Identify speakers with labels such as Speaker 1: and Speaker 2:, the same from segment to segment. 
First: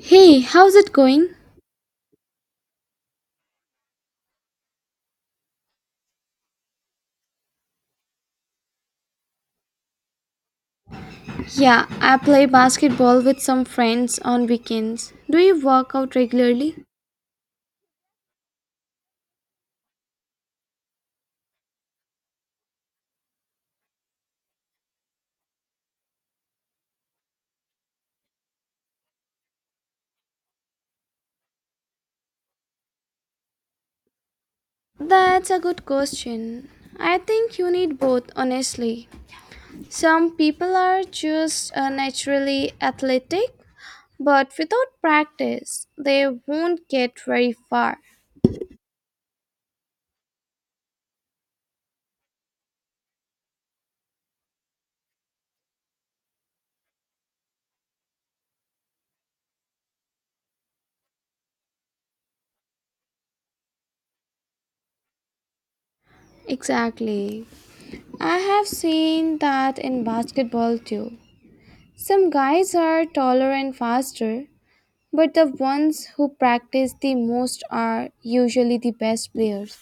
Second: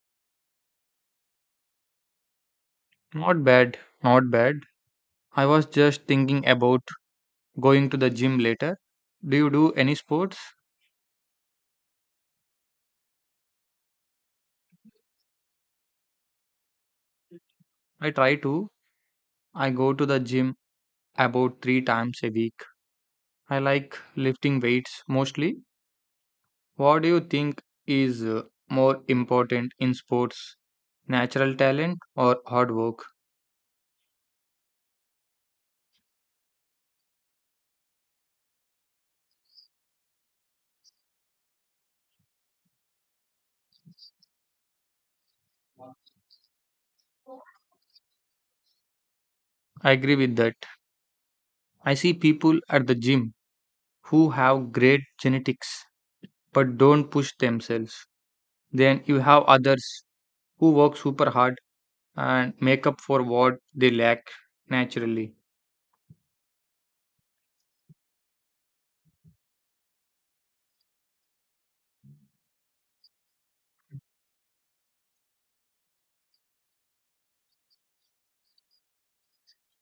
Speaker 1: Hey, how's it going?
Speaker 2: Not bad, not bad. I was just thinking about going to the gym later. Do you do any sports?
Speaker 1: Yeah, I play basketball with some friends on weekends. Do you work out regularly?
Speaker 2: I try to. I go to the gym about 3 times a week. I like lifting weights mostly. What do you think is more important in sports? Natural talent or hard work?
Speaker 1: That's a good question. I think you need both, honestly. Some people are just naturally athletic, but without practice, they won't get very far.
Speaker 2: I agree with that. I see people at the gym who have great genetics but don't push themselves. Then you have others who work super hard and make up for what they lack naturally.
Speaker 1: Exactly. I have seen that in basketball too. Some guys are taller and faster, but the ones who practice the most are usually the best players.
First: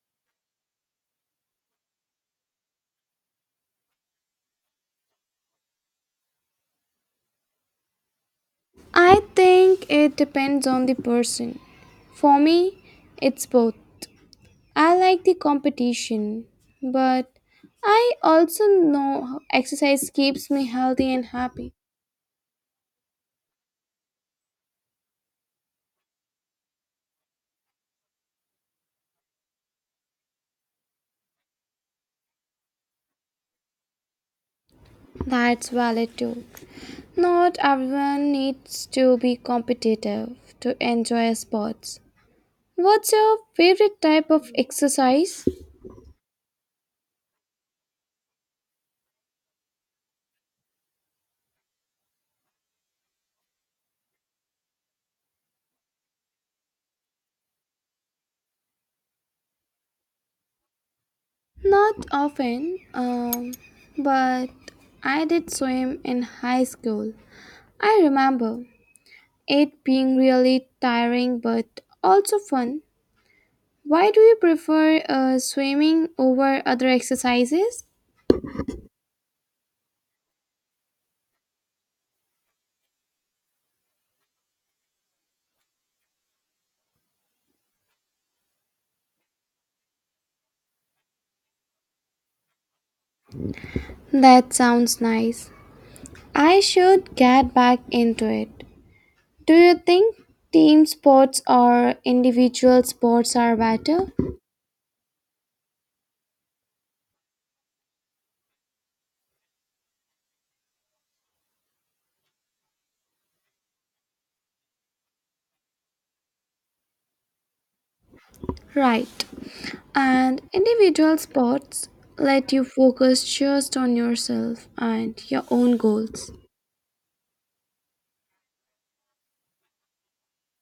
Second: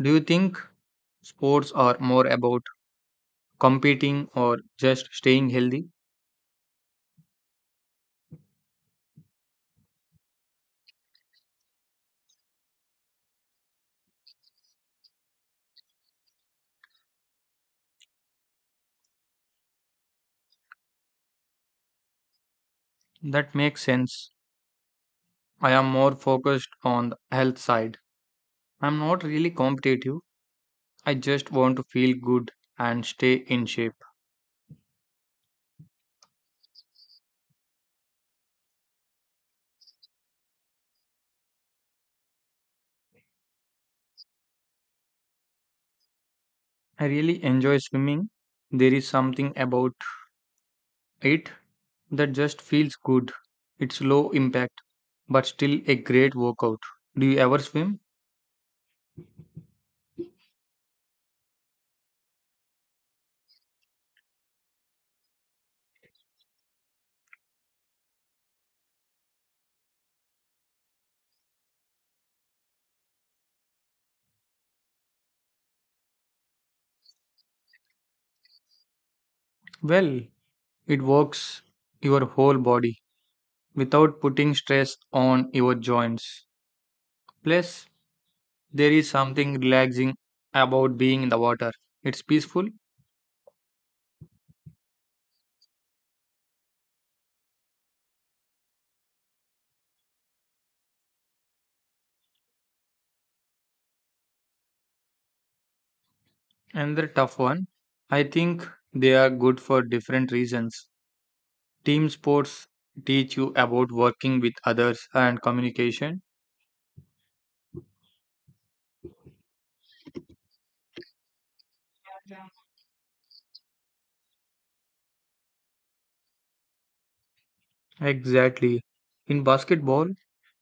Speaker 2: Do you think sports are more about competing or just staying healthy?
Speaker 1: I think it depends on the person. For me, it's both. I like the competition, but I also know exercise keeps me healthy and happy.
Speaker 2: That makes sense. I am more focused on the health side. I'm not really competitive. I just want to feel good and stay in shape.
Speaker 1: That's valid too. Not everyone needs to be competitive to enjoy sports. What's your favorite type of exercise?
Speaker 2: I really enjoy swimming. There is something about it that just feels good. It's low impact, but still a great workout. Do you ever swim?
Speaker 1: Not often, but I did swim in high school. I remember it being really tiring but also fun. Why do you prefer swimming over other exercises?
Speaker 2: Well, it works your whole body without putting stress on your joints. Plus, there is something relaxing about being in the water. It's peaceful.
Speaker 1: That sounds nice. I should get back into it. Do you think team sports or individual sports are better?
Speaker 2: Another tough one. I think they are good for different reasons. Team sports teach you about working with others and communication.
Speaker 1: Right. And individual sports let you focus just on yourself and your own goals.
Speaker 2: Exactly. In basketball,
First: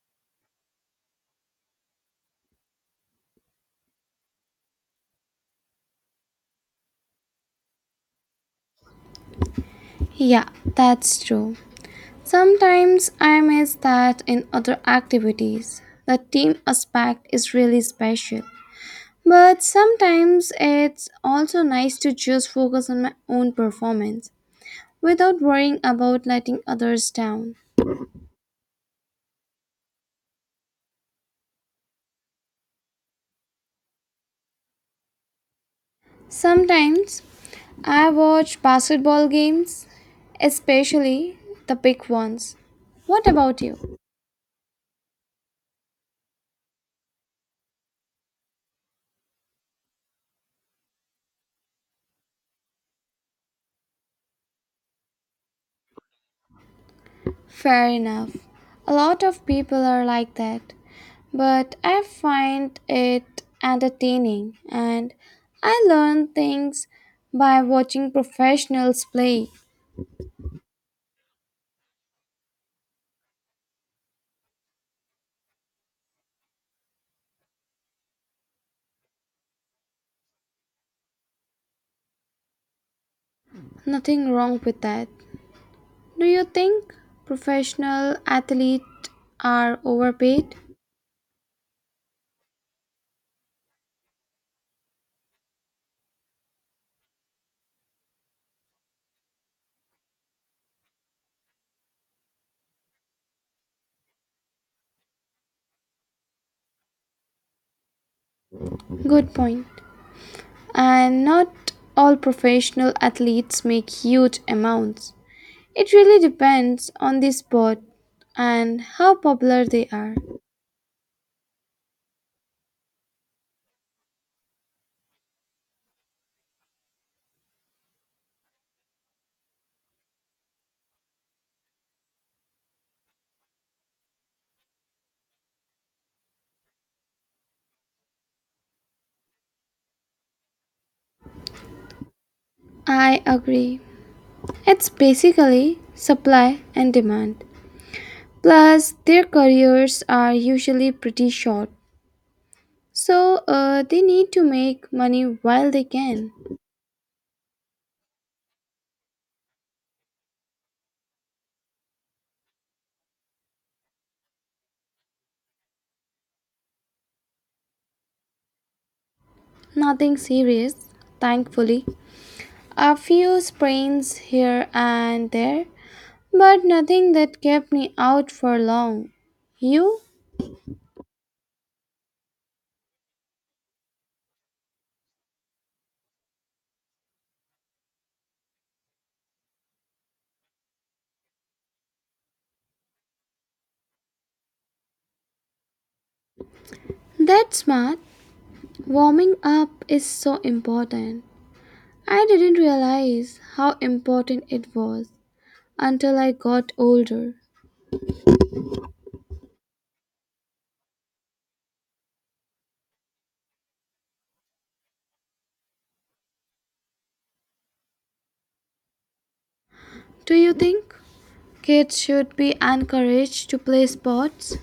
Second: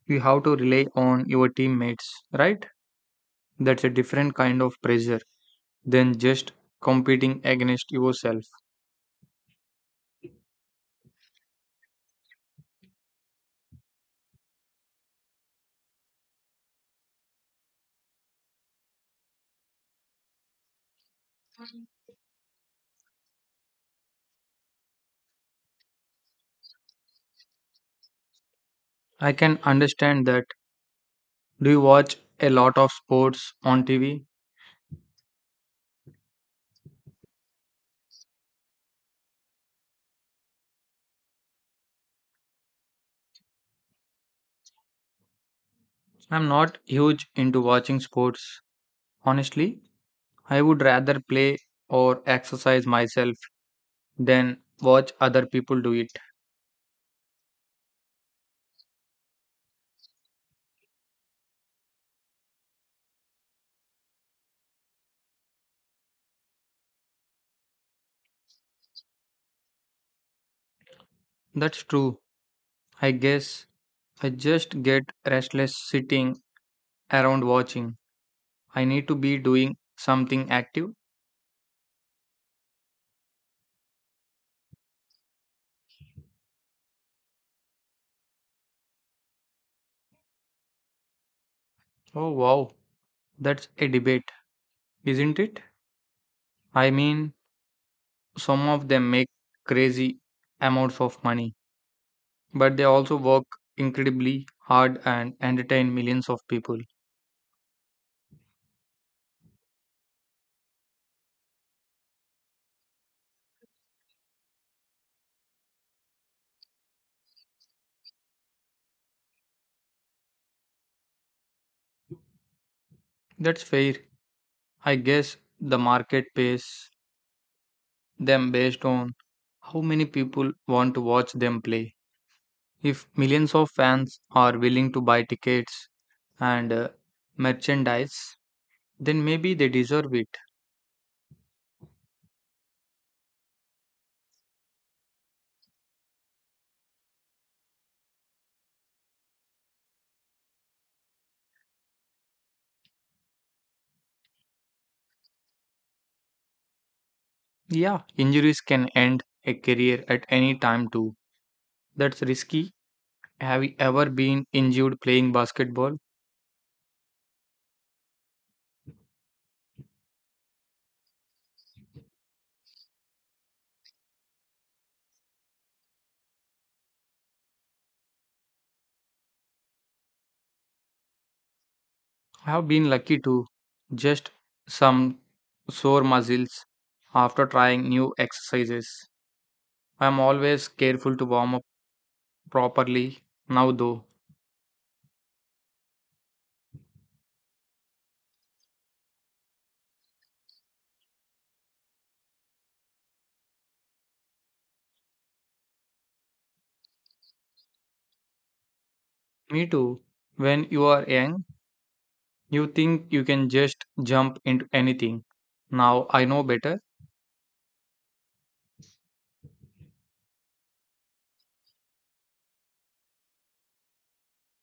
Speaker 2: you have to rely on your teammates, right? That's a different kind of pressure than just competing against yourself.
Speaker 1: Yeah, that's true. Sometimes I miss that in other activities. The team aspect is really special. But sometimes it's also nice to just focus on my own performance without worrying about letting others down.
Speaker 2: I can understand that. Do you watch a lot of sports on TV?
Speaker 1: Sometimes I watch basketball games, especially the big ones. What about you?
Speaker 2: I'm not huge into watching sports. Honestly, I would rather play or exercise myself than watch other people do it.
Speaker 1: Fair enough. A lot of people are like that, but I find it entertaining and I learn things by watching professionals play.
Speaker 2: That's true. I guess I just get restless sitting around watching. I need to be doing something active.
Speaker 1: Nothing wrong with that. Do you think professional athletes are overpaid?
Speaker 2: Oh wow, that's a debate, isn't it? I mean, some of them make crazy amounts of money, but they also work incredibly hard and entertain millions of people.
Speaker 1: Good point. And not all professional athletes make huge amounts. It really depends on the sport and how popular they are.
Speaker 2: That's fair. I guess the market pays them based on how many people want to watch them play. If millions of fans are willing to buy tickets and merchandise, then maybe they deserve it.
Speaker 1: I agree. It's basically supply and demand. Plus, their careers are usually pretty short, so they need to make money while they can.
Speaker 2: Yeah, injuries can end a career at any time, too. That's risky. Have you ever been injured playing basketball?
Speaker 1: Nothing serious, thankfully. A few sprains here and there, but nothing that kept me out for long. You?
Speaker 2: I have been lucky to just some sore muscles after trying new exercises. I'm always careful to warm up properly now, though.
Speaker 1: That's smart. Warming up is so important. I didn't realize how important it was until I got older.
Speaker 2: Me too. When you are young, you think you can just jump into anything. Now I know better.
Speaker 1: Do you think kids should be encouraged to play sports?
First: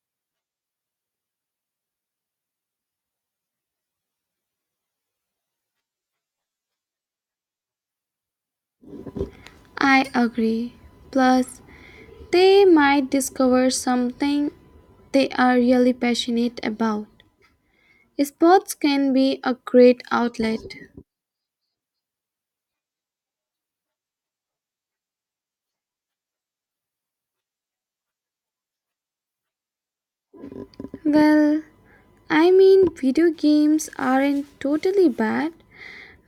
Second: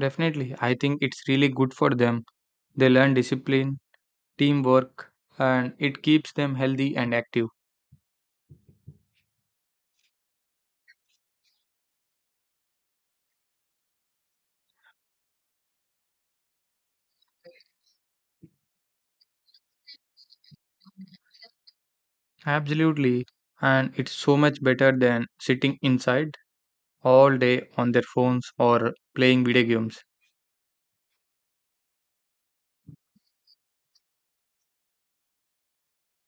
Speaker 2: Definitely, I think it's really good for them. They learn discipline, teamwork, and it keeps them healthy and active.
Speaker 1: I agree. Plus, they might discover something they are really passionate about. Sports can be a great outlet.
Speaker 2: Absolutely. And it's so much better than sitting inside all day on their phones or playing video games.
Speaker 1: Well, I mean, video games aren't totally bad,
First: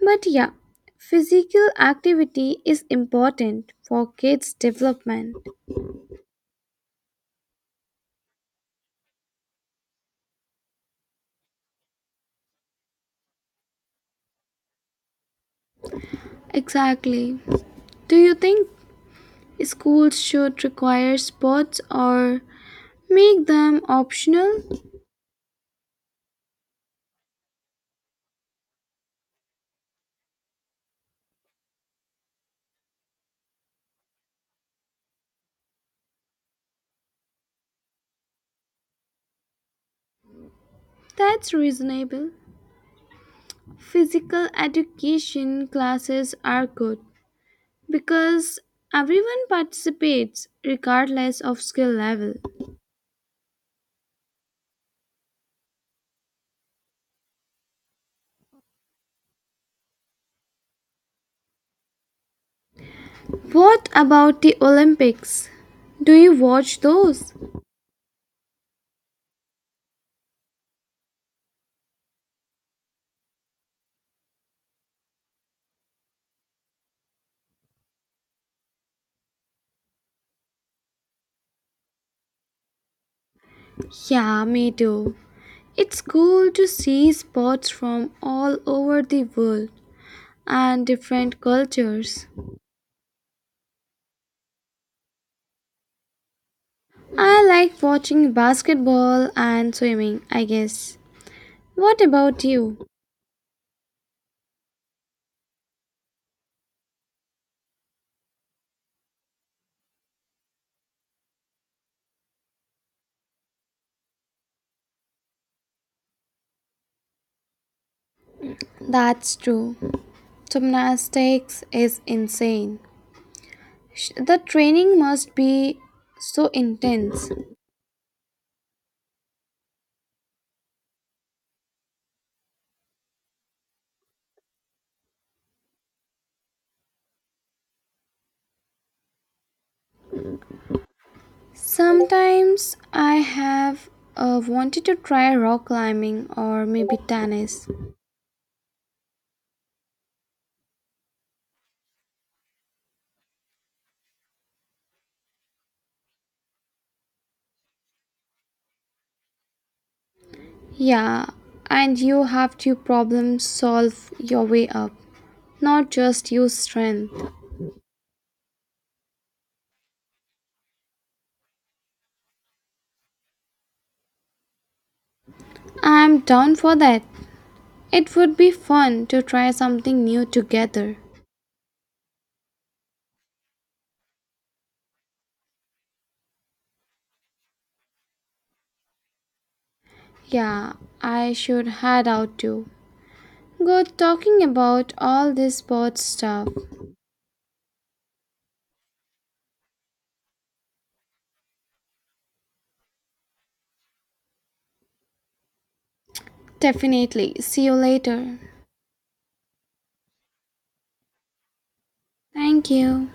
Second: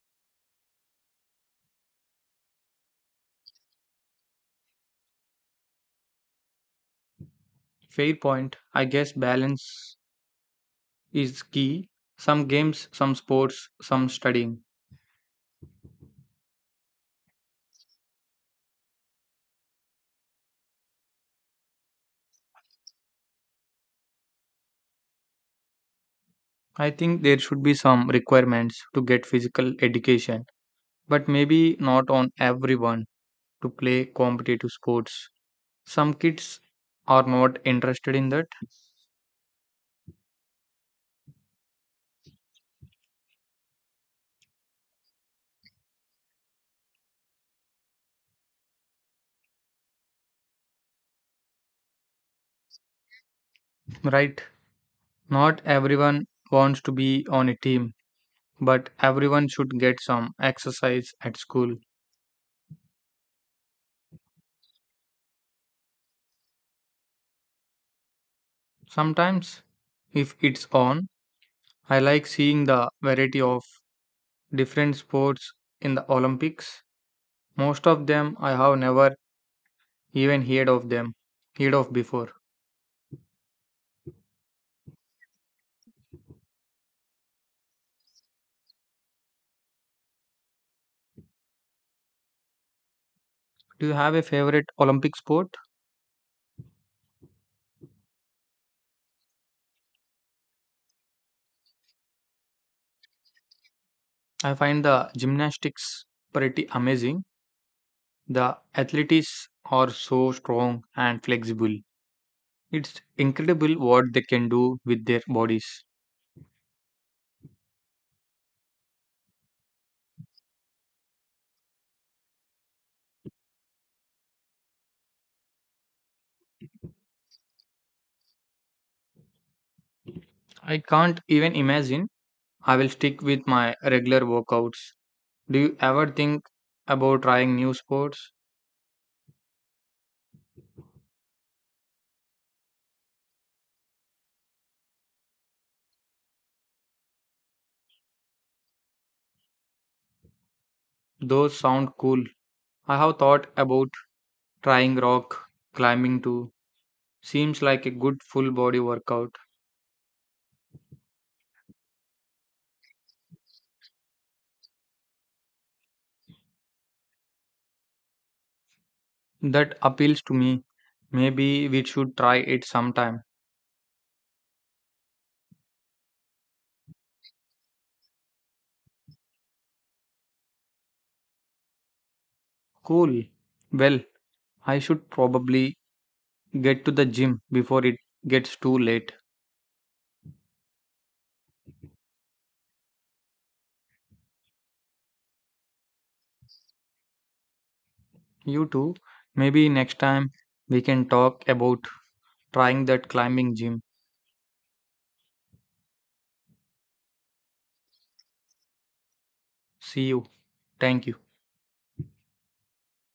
Speaker 1: but yeah, physical activity is important for kids' development.
Speaker 2: Fair point. I guess balance is key. Some games, some sports, some studying.
Speaker 1: Exactly. Do you think schools should require sports or make them optional?
Speaker 2: I think there should be some requirements to get physical education, but maybe not on everyone to play competitive sports. Some kids are not interested in that,
Speaker 1: That's reasonable. Physical education classes are good because everyone participates regardless of skill level.
Speaker 2: right? Not everyone wants to be on a team, but everyone should get some exercise at school.
Speaker 1: What about the Olympics? Do you watch those?
Speaker 2: Sometimes, if it's on, I like seeing the variety of different sports in the Olympics. Most of them I have never even heard of before.
Speaker 1: Yeah, me too. It's cool to see sports from all over the world and different cultures.
Speaker 2: Do you have a favorite Olympic sport?
Speaker 1: I like watching basketball and swimming, I guess. What about you?
Speaker 2: I find the gymnastics pretty amazing. The athletes are so strong and flexible. It's incredible what they can do with their bodies.
Speaker 1: That's true. Gymnastics is insane. The training must be so intense.
Speaker 2: I can't even imagine. I will stick with my regular workouts. Do you ever think about trying new sports?
Speaker 1: Sometimes I have wanted to try rock climbing or maybe tennis.
Speaker 2: Those sound cool. I have thought about trying rock climbing too. Seems like a good full body workout.
Speaker 1: Yeah, and you have to problem solve your way up, not just use strength.
Speaker 2: That appeals to me. Maybe we should try it sometime.
Speaker 1: I'm down for that. It would be fun to try something new together.
Speaker 2: Cool. Well, I should probably get to the gym before it gets too late.
Speaker 1: Yeah, I should head out too. Good talking about all this sports stuff.
Speaker 2: You too. Maybe next time we can talk about trying that climbing gym.
Speaker 1: Definitely. See you later.
Speaker 2: See you. Thank you.
Speaker 1: Thank you.